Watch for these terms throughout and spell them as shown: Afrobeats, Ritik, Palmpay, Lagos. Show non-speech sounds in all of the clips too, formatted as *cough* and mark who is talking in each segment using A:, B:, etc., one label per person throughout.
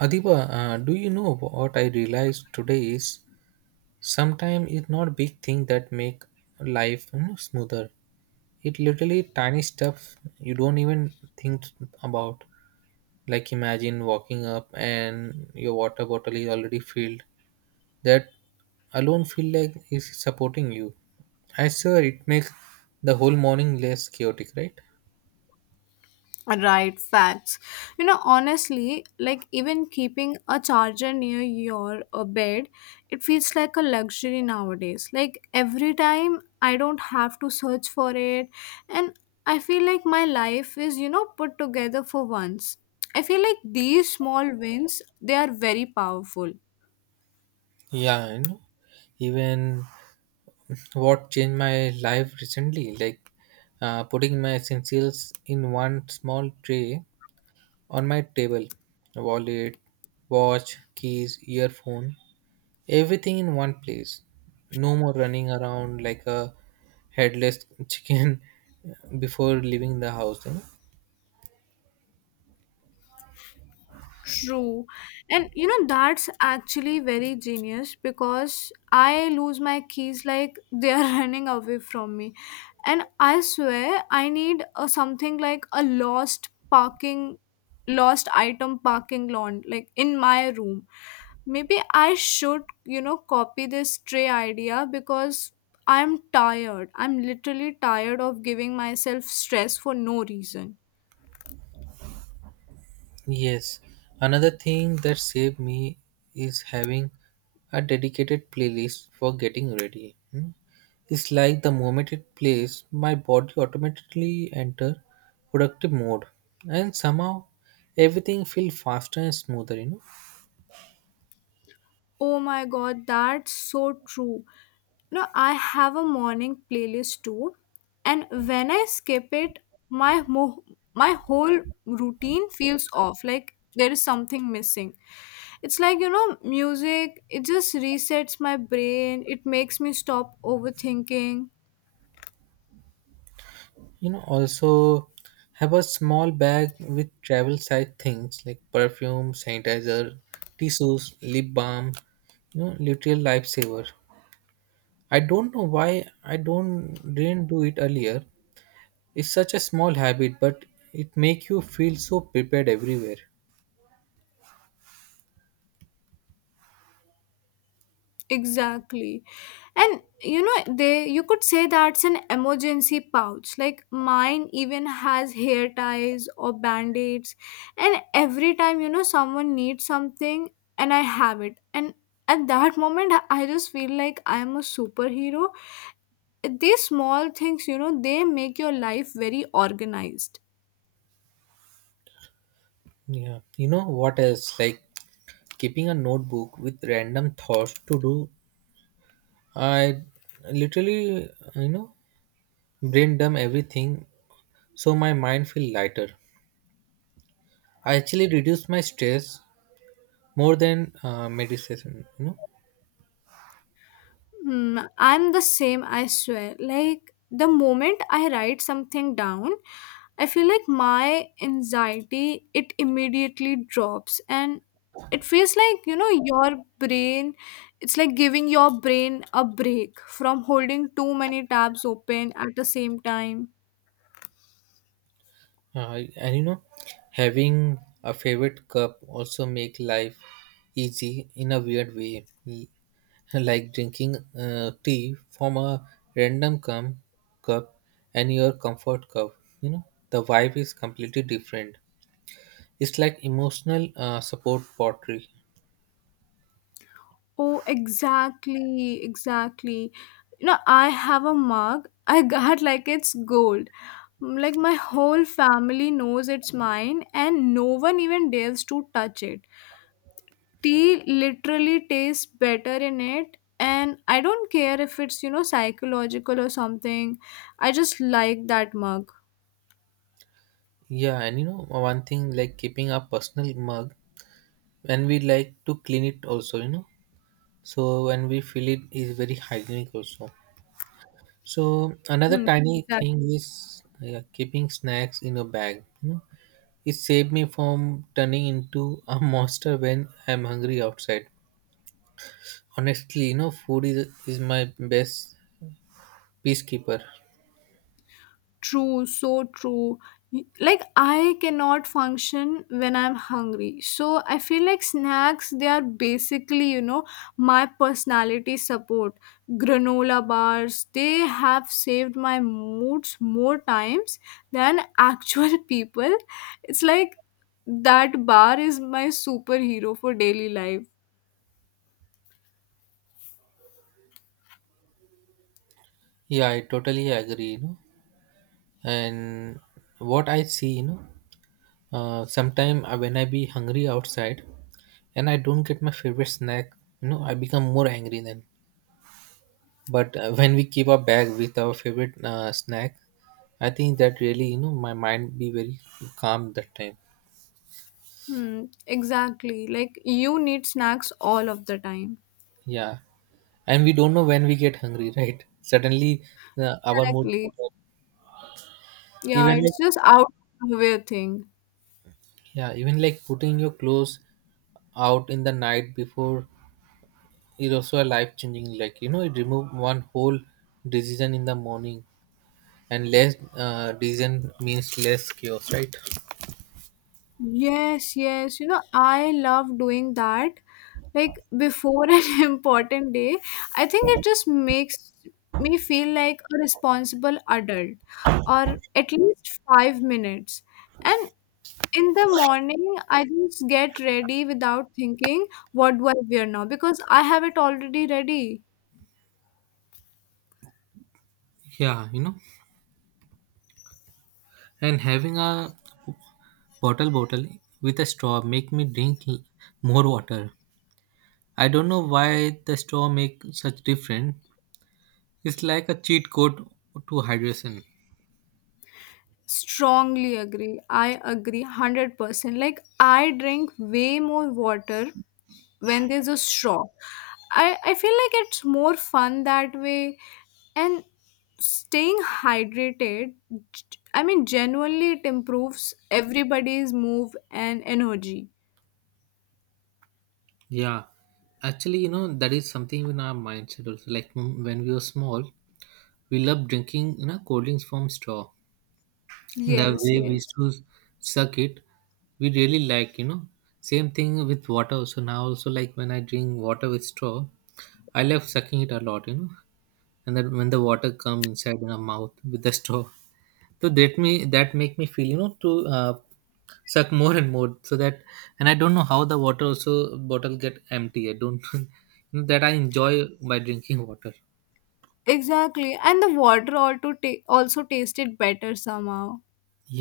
A: Adiba, do you know what I realized today is sometimes it's not big thing that make life smoother. It literally tiny stuff you don't even think about. Like imagine walking up and your water bottle is already filled. That alone feel like is supporting you. I swear it makes the whole morning less chaotic, right?
B: Right, facts. You know, honestly, like even keeping a charger near your bed, it feels like a luxury nowadays. Like every time I don't have to search for it, and I feel like my life is, you know, put together for once. I feel like these small wins, they are very powerful.
A: Yeah, I know. Even what changed my life recently, like putting my essentials in one small tray on my table wallet, watch, keys, earphone, everything in one place. No more running around like a headless *laughs* chicken before leaving the house. You know?
B: True. And you know, that's actually very genius because I lose my keys like they are *laughs* running away from me. And I swear I need a, something like a lost parking, lost item parking lawn, like in my room. Maybe I should, you know, copy this tray idea because I'm tired. I'm literally tired of giving myself stress for no reason.
A: Yes, another thing that saved me is having a dedicated playlist for getting ready. Hmm. It's like the moment it plays, my body automatically enter productive mode, and somehow everything feels faster and smoother.
B: Oh my god, that's so true. No, I have a morning playlist too, and when I skip it, my mo- my whole routine feels off. Like there is something missing. It's like you know, music. It just resets my brain. It makes me stop overthinking.
A: Also, have a small bag with travel size things like perfume, sanitizer, tissues, lip balm. You know, literal lifesaver. I don't know why I don't didn't do it earlier. It's such a small habit, but it make you feel so prepared everywhere.
B: Exactly. And you know, they you could say that's an emergency pouch. Like mine even has hair ties or band-aids. And every time, you know, someone needs something and I have it. And at that moment I just feel like I am a superhero. These small things, you know, they make your life very organized.
A: Yeah, you know what else? Like keeping a notebook with random thoughts to do. I literally, you know, brain dump everything so my mind feel lighter. I actually reduce my stress more than meditation. You know.
B: Hmm, I'm the same, I swear. Like, the moment I write something down, I feel like my anxiety, it immediately drops. And it feels like, you know, your brain, it's like giving your brain a break from holding too many tabs open at the same time.
A: And you know, having a favorite cup also make life easy in a weird way. *laughs* Like drinking tea from a random cum, cup and your comfort cup. You know, the vibe is completely different. It's like emotional support pottery.
B: Oh, exactly, exactly. You know, I have a mug. *laughs* I got like it's gold. Mm, like my whole family knows it's mine, and no one even dares to touch it. Tea literally tastes better in it, and I don't care if it's, you know, psychological or something. I just like that mug.
A: Yeah, and you know, one thing like keeping a personal mug, and we like to clean it also. You know, so when we fill it is very hygienic also. So another
B: Hmm,
A: tiny
B: exactly.
A: thing is keeping snacks in a bag. You know, it saved me from turning into a *laughs* monster when I'm hungry outside. Honestly, you know, food is my best peacekeeper.
B: True, so true. Like I cannot function when I'm hungry. So I feel like snacks they are basically, you know, my personality support. Granola bars, they have saved my moods more times than actual *laughs* people. It's like that bar is my superhero for daily life.
A: Yeah, I totally agree. You know, and what I see, you know, sometime when I be hungry outside and I don't get my favorite snack, you know, I become more angry then. But when we keep our bag with our favorite snack, I think that really you know my mind be very calm that time.
B: Hmm, exactly. Like you need snacks all of the time.
A: Yeah, and we don't know when we get hungry, *laughs* right? Suddenly, our mood
B: Exactly. Yeah,
A: even like
B: it's just out of the way thing.
A: yeah, even like putting your clothes out in the night before is also a life changing. Like you know, it remove one whole decision in the morning, and less decision means less chaos, right?
B: Yes, yes. You know, I love doing that. Like before an *laughs* important day, I think it just makes me feel like a responsible adult or at least 5 minutes. And in the morning, I just get ready without thinking, what do I wear now? Because I have it already ready.
A: Yeah, you know, and having a bottle with a straw make me drink more water. I don't know why the straw make such difference. It's like a cheat code to hydration.
B: Strongly agree. I agree 100%. Like, I drink way more water when there's a straw. I feel like it's more fun that way. And staying hydrated, g- I mean, genuinely, it improves everybody's move and energy.
A: Yeah, actually, you know that is something in our mindset also. Like when we were small, we loved drinking you know cold drinks from straw. The
B: Yes,
A: way we used
B: yes.
A: to suck it, we really like you know. Same thing with water. So now also like when I drink water with straw, I love sucking it a lot. You know, and that when the water come inside in our mouth with the straw so that me that make me feel you know to uh, suck more and more so that and I don't know how the water also bottle get empty. I don't *laughs* you know, that I enjoy by drinking water.
B: Exactly. And the water also, also tasted better somehow.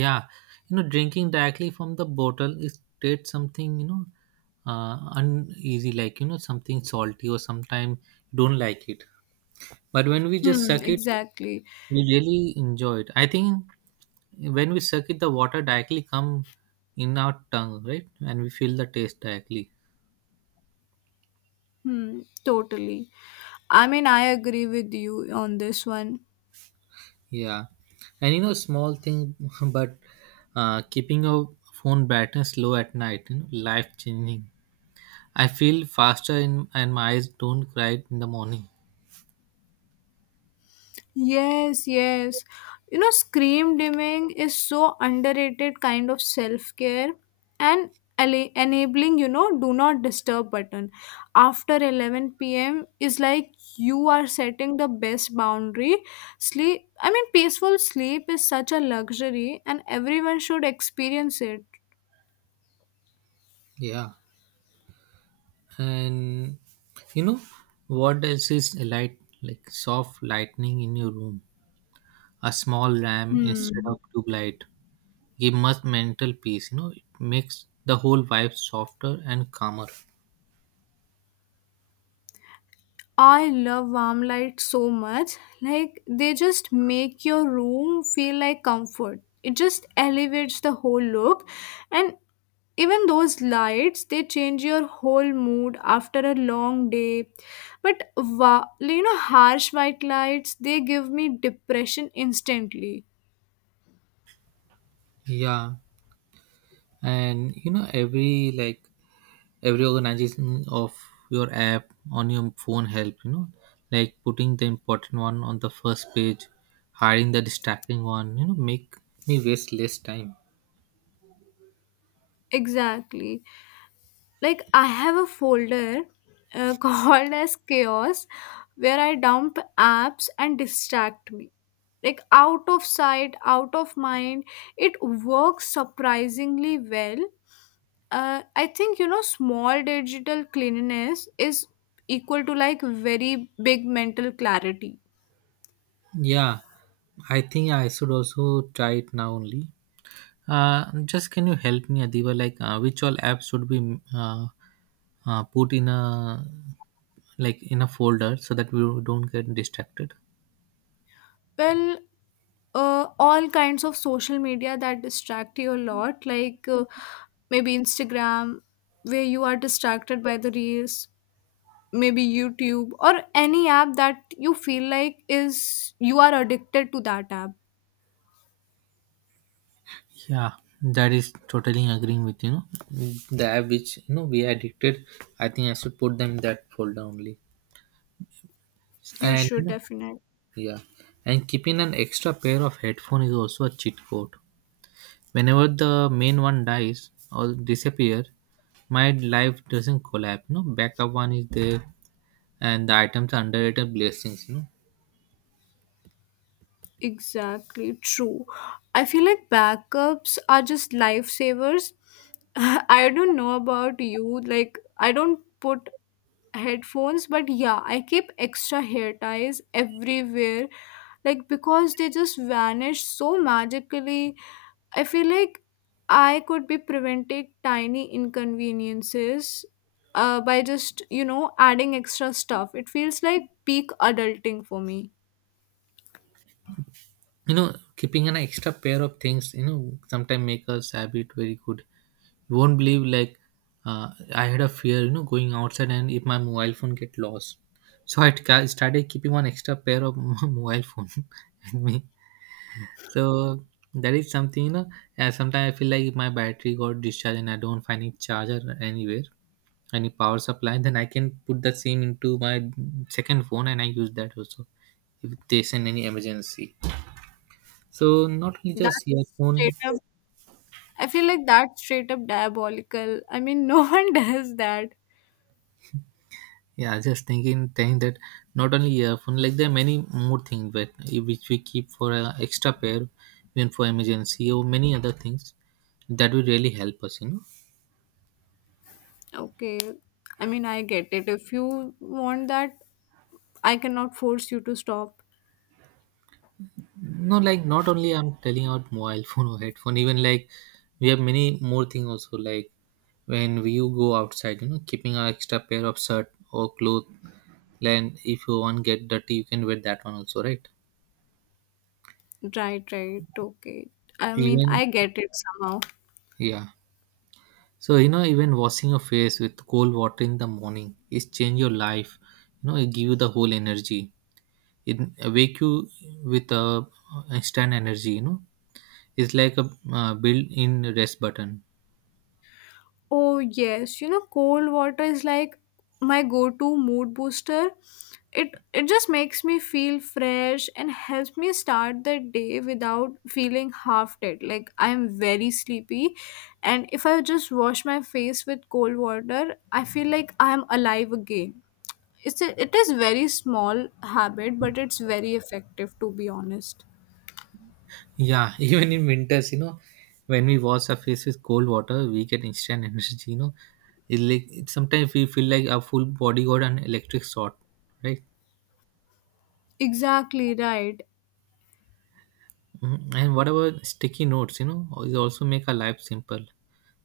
A: Yeah, you know drinking directly from the bottle is create something, you know, uneasy, like you know something salty or sometimes you don't like it, but when we just
B: Hmm,
A: suck it
B: exactly.
A: we really enjoy it. I think when we suck it the water directly come in our tongue, right, and we feel the taste directly.
B: Hmm, totally. I mean, I agree with you on this one.
A: Yeah, and you know small thing, *laughs* but keeping your phone brightness low at night, you know, life changing. I feel faster in, and my eyes don't cry in the morning.
B: Yes, yes. You know, scream dimming is so underrated kind of self care and enabling, you know, do not disturb button after 11 p.m. is like you are setting the best boundary. Sleep, I mean, peaceful sleep is such a luxury and everyone should experience it.
A: Yeah, and you know what else is a light, like soft lightning in your room, a small lamp instead
B: Hmm.
A: of tube light, give much mental peace, you know. It makes the whole vibe softer and calmer.
B: I love warm lights so much. Like they just make your room feel like comfort. It just elevates the whole look and even those lights they change your whole mood after a long day. But you know harsh white lights they give me depression instantly.
A: Yeah, and you know every like every organization of your app on your phone help, you know, like putting the important one on the first page, hiding the distracting one, you know, make me waste less time.
B: Exactly. Like I have a folder *laughs* called as chaos where I dump apps and distract me, like out of sight out of mind. It works surprisingly well. I think you know small digital cleanliness is equal to like very big mental clarity.
A: Yeah, I think I should also try it now only. Just can you help me, Adiba? Like, which all apps should be put in a like in a folder so that we don't get distracted?
B: Well, all kinds of social media that distract you a lot, like maybe Instagram, where you are distracted by the reels, maybe YouTube, or any app that you feel like is you are addicted to that app.
A: Yeah, that is totally agreeing with you. Know? The app which you know we are addicted, I think I should put them in that folder only.
B: You
A: And you
B: should
A: know,
B: definitely.
A: yeah, and keeping an extra pair of headphone is also a cheat code. Whenever the main one dies or disappear, my life doesn't collapse. No backup one is there and the items are underrated blessings, you know.
B: Exactly true. I feel like backups are just lifesavers. *sighs* *laughs* I don't know about you. Like, I don't put headphones but yeah I keep extra hair ties everywhere, like because they just vanish so magically. I feel like I could be preventing tiny inconveniences by just you know adding extra stuff. It feels like peak adulting for me.
A: You know keeping an extra pair of things, you know, sometimes make us habit very good. You won't believe like I had a fear, you know, going outside and if my mobile phone get lost, so started keeping one extra pair of *laughs* mobile phone *laughs* with me. So that is something, you know, sometimes I feel like if my battery got discharged and I don't find it charger anywhere, any power supply, then I can put that sim into my second phone and I use that also if they send any emergency. So not only
B: That
A: just earphone.
B: straight up, I feel like that's straight up diabolical. I mean no *laughs* one does that.
A: Yeah, just thinking that not only earphone, like there are many more things but which we keep for a extra pair even for emergency or many other things that will really help us, you know.
B: Okay, I mean I get it if you want that. I cannot force you to stop.
A: No, like not only I'm telling out mobile phone or headphone, even like we have many more thing also like when we you go outside, you know, keeping an extra pair of shirt or cloth, then if you want get dirty you can wear that one also, right?
B: Right, right. Okay. I mean,
A: Even
B: I get it somehow.
A: yeah, so you know even washing your face with cold water in the morning is change your life, you know. It give you the whole energy. It wake you with a instant energy, you know. It's like a built in rest button.
B: Oh, yes. You know, cold water is like my go-to mood booster. It just makes me feel fresh and helps me start the day without feeling half dead. Like I'm very sleepy, and if I just wash my face with cold water, I feel like I'm alive again. It is very small habit, but it's very effective to be honest.
A: Yeah, *laughs* even in winters, you know, when we wash our face with cold water, we get instant *laughs* energy. You know, it like it, sometimes we feel like our full body got an electric shot, right?
B: Exactly right.
A: Mhm. And whatever sticky notes, you know, it also make our life simple,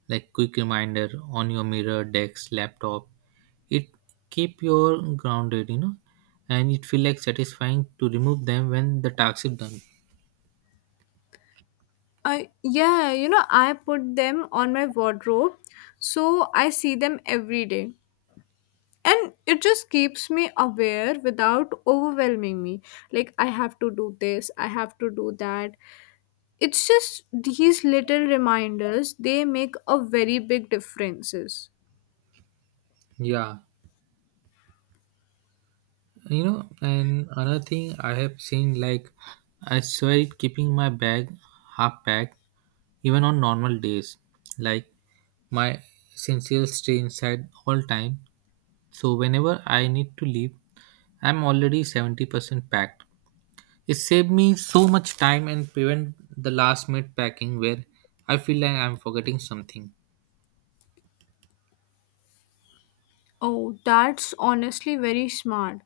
A: like quick reminder on your mirror, desk, laptop. It keep your grounded, you know, and it feel like satisfying to remove them when the task is done.
B: Yeah, you know, I put them on my wardrobe so I see them every day. And it just keeps me aware without overwhelming me. Like, I have to do this, I have to do that. It's just these little reminders, they make a very big differences.
A: Yeah, you know, and another thing I have seen, like I swear keeping my bag half packed even on normal days, like my essentials stay inside all time, so whenever I need to leave I'm already 70% packed. It saved me so much time and prevent the last minute packing where I feel like I'm forgetting something.
B: Oh, that's honestly very smart.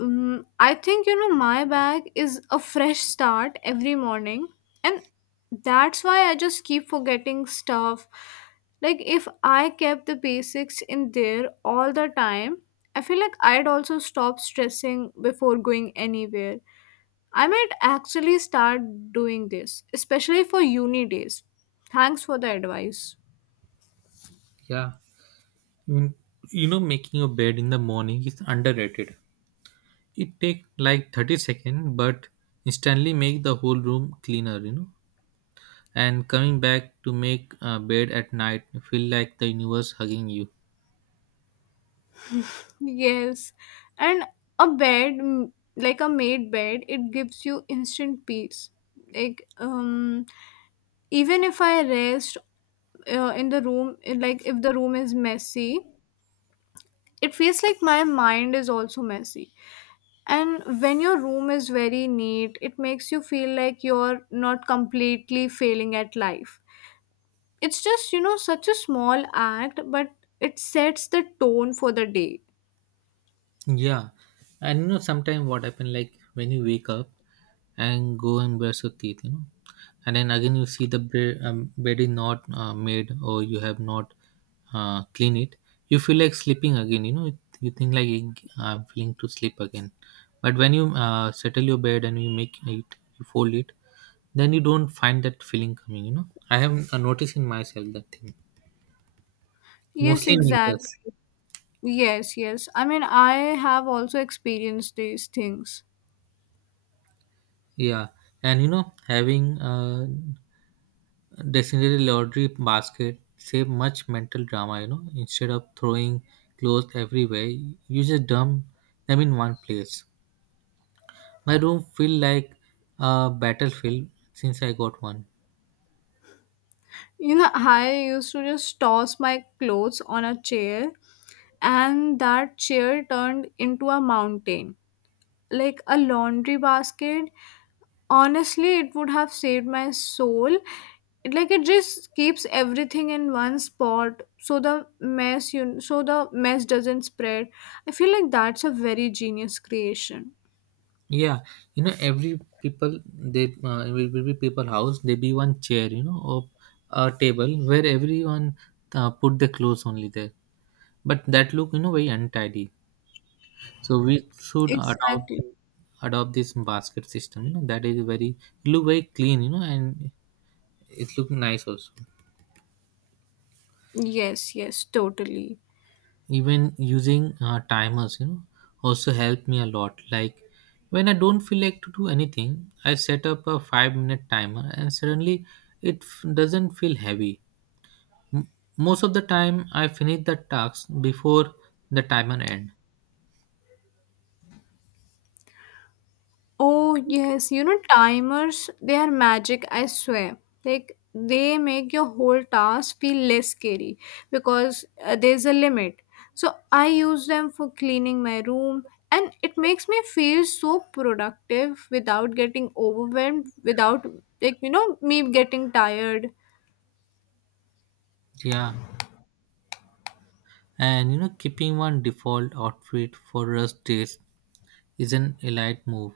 B: I think you know my bag is a fresh start every morning, and that's why I just keep forgetting stuff. Like, if I kept the basics in there all the time, I feel like I'd also stop stressing before going anywhere. I might actually start doing this, especially for uni days. Thanks for the advice.
A: Yeah, you you know making your bed in the morning is underrated. It take like 30 seconds, but instantly make the whole room cleaner, you know. And coming back to make a bed at night feel like the universe hugging you.
B: Yes, and a bed, mm, like a made bed, it gives you instant peace. Like, even if I rest in the room, like if the room is messy, it feels like my mind is also messy. And when your room is very neat, it makes you feel like you're not completely failing at life. It's just, you know, such a small act, but it sets the tone for the day.
A: Yeah, and you know, sometimes what happen like when you wake up and go and brush your teeth, you know, and then again you see the bed, bed is not made or you have not clean it. You feel like sleeping again, you know. You think like I'm feeling to sleep again, but when you settle your bed and you make it, you fold it, then you don't find that feeling coming. You know, I have noticed in myself that thing
B: Yes,
A: mostly in winters.
B: exactly. Yes, yes. I mean, I have also experienced these things.
A: Yeah, and you know, having a designated laundry basket save much mental drama. You know, instead of throwing clothes everywhere, you just dump them in one place. My room feel like a battlefield since I got one.
B: You know, I used to just toss my clothes on a chair, and that chair turned into a mountain. Like a laundry basket, honestly, it would have saved my soul. Like it just keeps everything in one spot so the mess you so the mess doesn't spread. I feel like that's a very genius creation.
A: Yeah, you know, every people they will be people house. There be one chair, you know, or a table where everyone put their clothes only there. But that look, you know, very untidy. So we should
B: Exactly.
A: adopt this basket system. You know that is very it look very clean. You know and it look nice also.
B: Yes, yes, totally.
A: Even using timers, you know, also helped me a lot. Like when I don't feel like to do anything, I set up a 5 minute timer, and suddenly doesn't feel heavy. M- Most of the time, I finish the tasks before the timer end.
B: Oh, yes, you know, timers, they are magic, I swear. Like, they make your whole task feel less scary because there's a limit. So, I use them for cleaning my room, and it makes me feel so productive without getting overwhelmed, without, like, you know, me getting tired.
A: Yeah, and you know, keeping one default outfit for rest days is an elite move.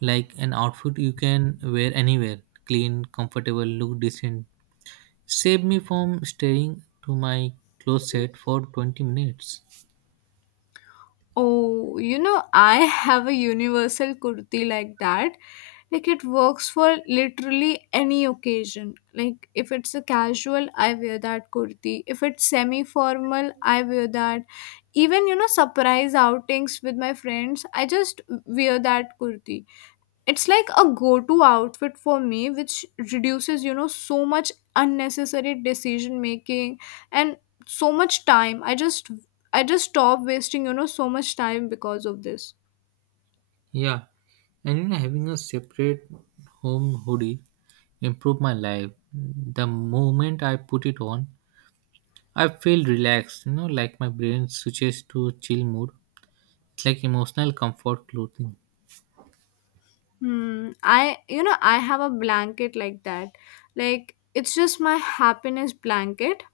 A: Like an outfit you can wear anywhere, clean, comfortable, look decent, save me from staring to my closet for 20 minutes.
B: Oh, you know, I have a universal kurti like that. Like it works for literally any occasion. Like if it's a casual, I wear that kurti. If it's semi-formal, I wear that. Even, you know, surprise outings with my friends, I just wear that kurti. It's like a go to outfit for me, which reduces, you know, so much unnecessary decision making and so much time. I just stop wasting, you know, so much time because of this.
A: Yeah, and you know, having a separate home hoodie improved my life the moment I put it on. I feel relaxed, you know, like my brain switches to chill mode. It's like emotional comfort clothing.
B: Hmm. I, you know, I have a blanket like that. Like, it's just my happiness blanket.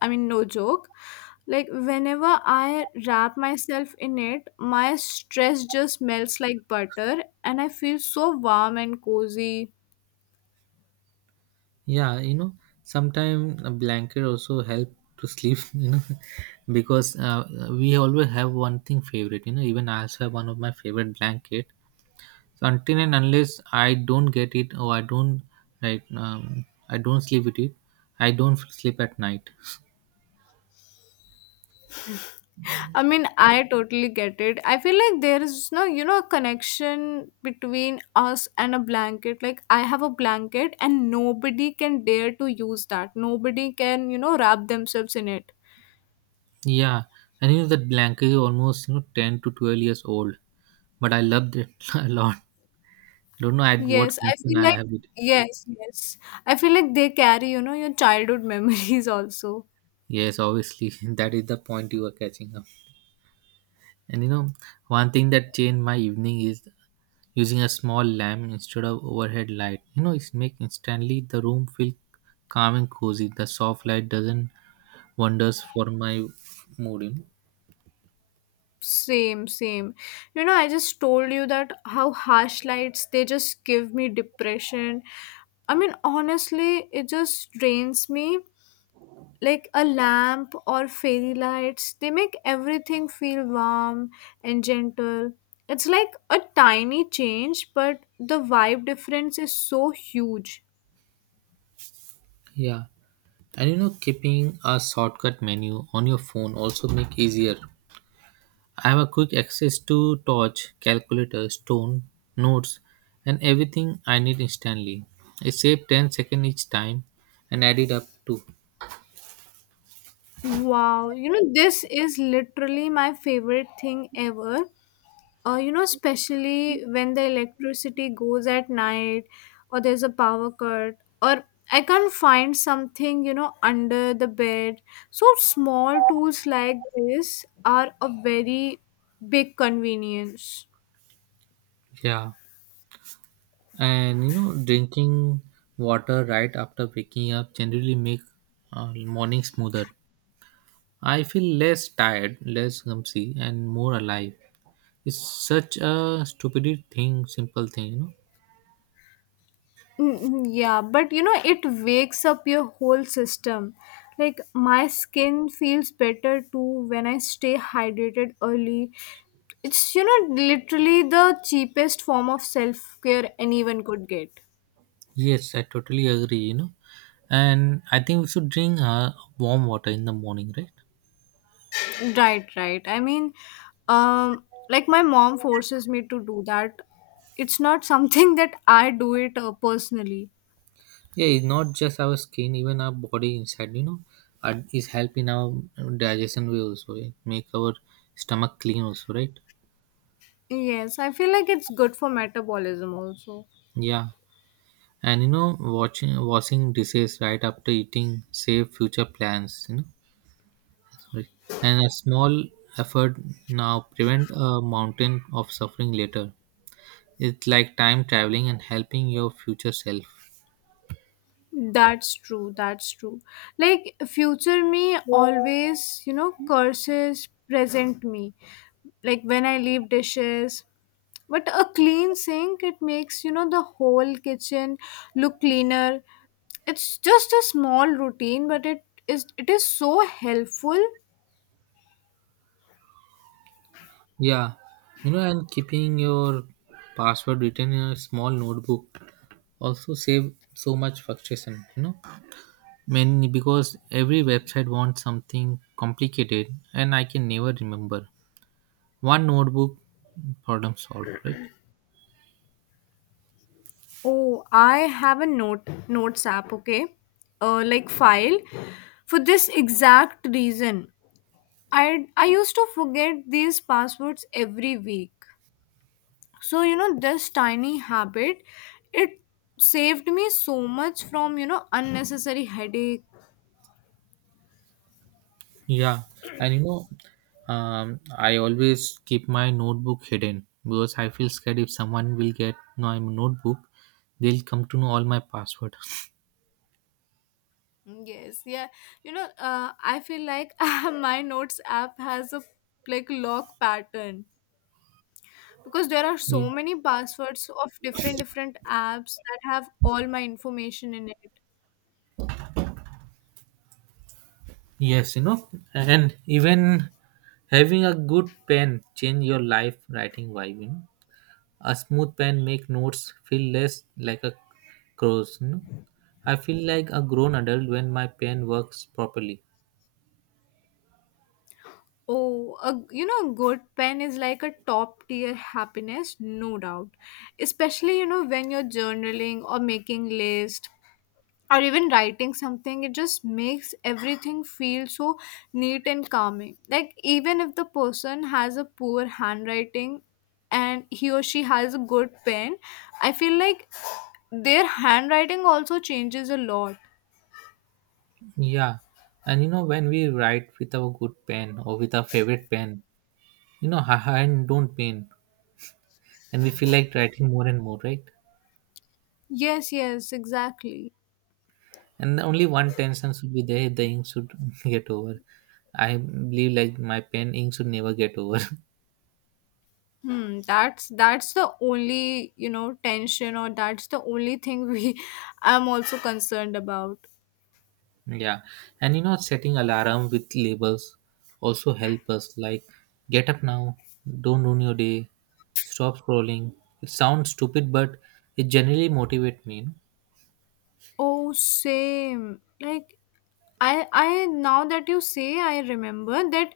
B: I mean, no joke. Like, whenever I wrap myself in it, my stress just melts like butter and I feel so warm and cozy.
A: Yeah, you know, sometimes a blanket also help to sleep, *laughs* you know, because we always have one thing favorite, you know, even I also have one of my favorite blanket. So until and unless I don't get it or I don't like I don't sleep with it, I don't sleep at night.
B: I mean, I totally get it. I feel like there is no, you know, a connection between us and a blanket. Like, I have a blanket and nobody can dare to use that. Nobody can, you know, wrap themselves in it.
A: Yeah, and you know that blanket is almost you know 10 to 12 years old, but I loved it *laughs* a lot. Don't know at what
B: Yes, I
A: connection
B: feel
A: I
B: like,
A: have it.
B: yes, yes. I feel like they carry, you know, your childhood *laughs* memories also.
A: Yes, obviously *laughs* that is the point you are catching up. And you know, one thing that changed my evening is using a small lamp instead of overhead light. You know, it make instantly the room feel calm and cozy. The soft light doesn't wonders for my mood, you know.
B: Same, same. You know, I just told you that how harsh lights, they just give me depression. I mean, honestly, it just drains me like a lamp or fairy lights. They make everything feel warm and gentle. It's like a tiny change but the vibe difference is so huge.
A: Yeah, and you know, keeping a shortcut menu on your phone also make easier. I have a quick access to torch, calculator, stone, notes, and everything I need instantly. It saved 10 seconds each time and added up to
B: Wow, you know this is literally my favorite thing ever. You know, especially when the electricity goes at night or there's a power cut or I can't find something, you know, under the bed. So small tools like this are a very big convenience.
A: yeah. And you know drinking water right after waking up generally make morning smoother. I feel less tired, less clumsy and more alive. It's such a stupid thing, simple thing, you know.
B: Mm, yeah, but you know, it wakes up your whole system. Like, my skin feels better too when I stay hydrated early. It's, you know, literally the cheapest form of self care anyone could get.
A: Yes, I totally agree, you know, and I think we should drink warm water in the morning, right?
B: Right, right. I mean, like, my mom forces me to do that. It's not *laughs* something that I do it personally.
A: Yeah, it's not just our skin, even our body inside, you know, is helping our digestion way, also it make our stomach clean also, right?
B: Yes, I feel like it's good for metabolism also.
A: Yeah. And you know, watching washing dishes right after eating save future plans. You know, sorry. And a small effort now prevent a mountain of suffering later. It's like time traveling and helping your future self.
B: That's true. That's true. Like future me always, you know, curses present me. Like when I leave dishes. But a clean sink, it makes, you know, the whole kitchen look cleaner. It's just a small routine, but it is so helpful.
A: Yeah, you know, and keeping your password written in a small notebook also save so much frustration. You know, many because every website wants something complicated, and I can never remember. One notebook, problem solved, right?
B: Oh, I have a notes app, okay? Like file for this exact reason. I used to forget these passwords every week. So you know this tiny habit, it saved me so much from you know unnecessary headache.
A: Yeah, and you know I always keep my notebook hidden because I feel scared if someone will get my notebook, they'll come to know all my password.
B: Mm, yes, yeah. You know, I feel like *laughs* my notes app has a like lock pattern because there are
A: *laughs*
B: so
A: Ye-
B: many passwords of different apps that have all my information in it.
A: yes, you know, and even having a good pen change your life writing vibe, you know. A smooth pen make notes feel less like a cross, you know. I feel like a grown adult when my pen works properly.
B: Oh, a, you know, good pen is like a top tier happiness, no doubt. Especially, you know, when you're journaling or making list or even writing something, it just makes everything feel so neat and calming. Like even if the person has a poor handwriting and he or she has a good pen, I feel like their handwriting also changes a lot.
A: Yeah, and you know when we write with our good pen or with our favorite pen, you know our hand don't pain, and we feel like writing more and more, right?
B: Yes, yes, exactly.
A: And only one tension should be there: the ink should *laughs* get over. I believe like my pen ink should never get over.
B: Hmm, that's the only, you know, tension or that's the only thing we *laughs* I'm also concerned about.
A: *laughs* Yeah, and you know setting alarm with labels also help us. Like get up now, don't ruin your day, stop scrolling. It sounds stupid, but it generally motivate me.
B: Oh, same. Like I now that you say I remember that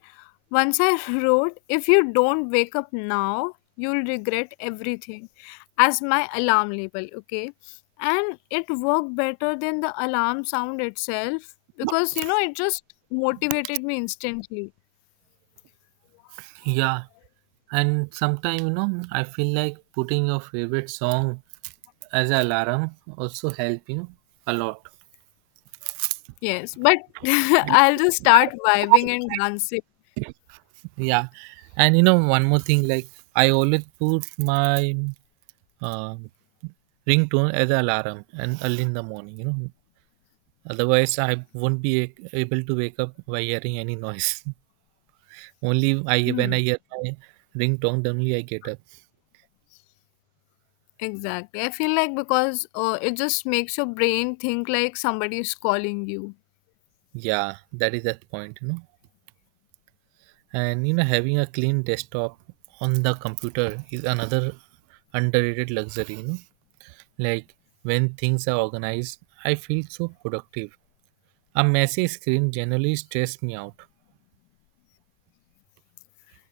B: once I *laughs* wrote if you don't wake up now, you'll regret everything as my alarm label, okay? And it worked better than the alarm sound itself because you know it just motivated me instantly.
A: Yeah, and sometimes you know I feel like putting your favorite song as an alarm also help, you know, a lot.
B: Yes, but *laughs* I'll just start vibing and dancing.
A: Yeah, and you know one more thing, like I always put my um, ringtone as an alarm and early in the morning. You know, otherwise I won't be able to wake up by hearing any noise. *laughs* Only I
B: Hmm,
A: when I hear my ringtone, then only I get up.
B: exactly. I feel like because it just makes your brain think like somebody is calling you.
A: Yeah, that is that point, you know. And you know having a clean desktop on the computer is another underrated luxury, you know. Like when things are organized I feel so productive. A messy screen generally stress me out.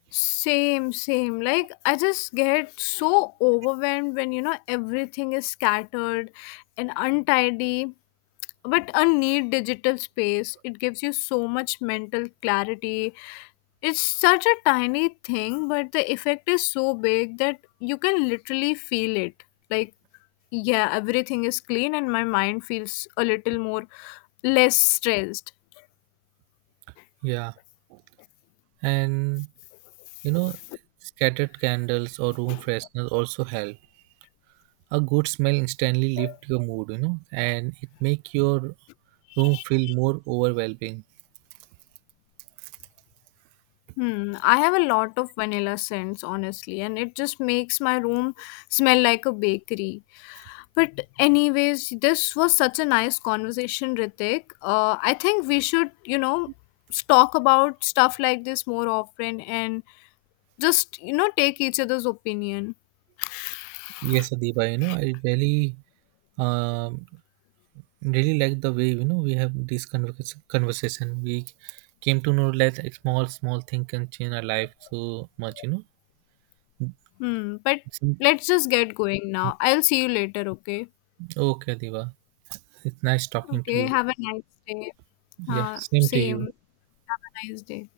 B: Same, same. Like, I just get so overwhelmed when, you know, everything is scattered and untidy. But a neat digital space, it gives you so much mental clarity. It's such a tiny thing, but the effect is so big that you can literally feel it. Like, yeah, everything is clean and my mind feels a little more less stressed.
A: Yeah, and you know scattered candles or room fresheners also help. A good smell instantly lift your mood, you know, and it make your room feel more overwhelming.
B: Hmm, I have a lot of vanilla scents, honestly, and it just makes my room smell like a bakery. But, anyways, this was such a nice conversation, Ritik. I think we should, you know, talk about stuff like this more often and just, you know, take each other's opinion.
A: Yes, Adiba, you know, I really, um, really like the way you know we have this conversation. We came to know that a small, small thing can change our life so much, you know.
B: Hmm, but
A: It's-
B: let's just get going now. I'll see you later, okay?
A: Okay, Adiba, it's nice talking to
B: Okay,
A: you.
B: have a nice day.
A: Yeah, same to
B: Same.
A: you.
B: Have a nice day.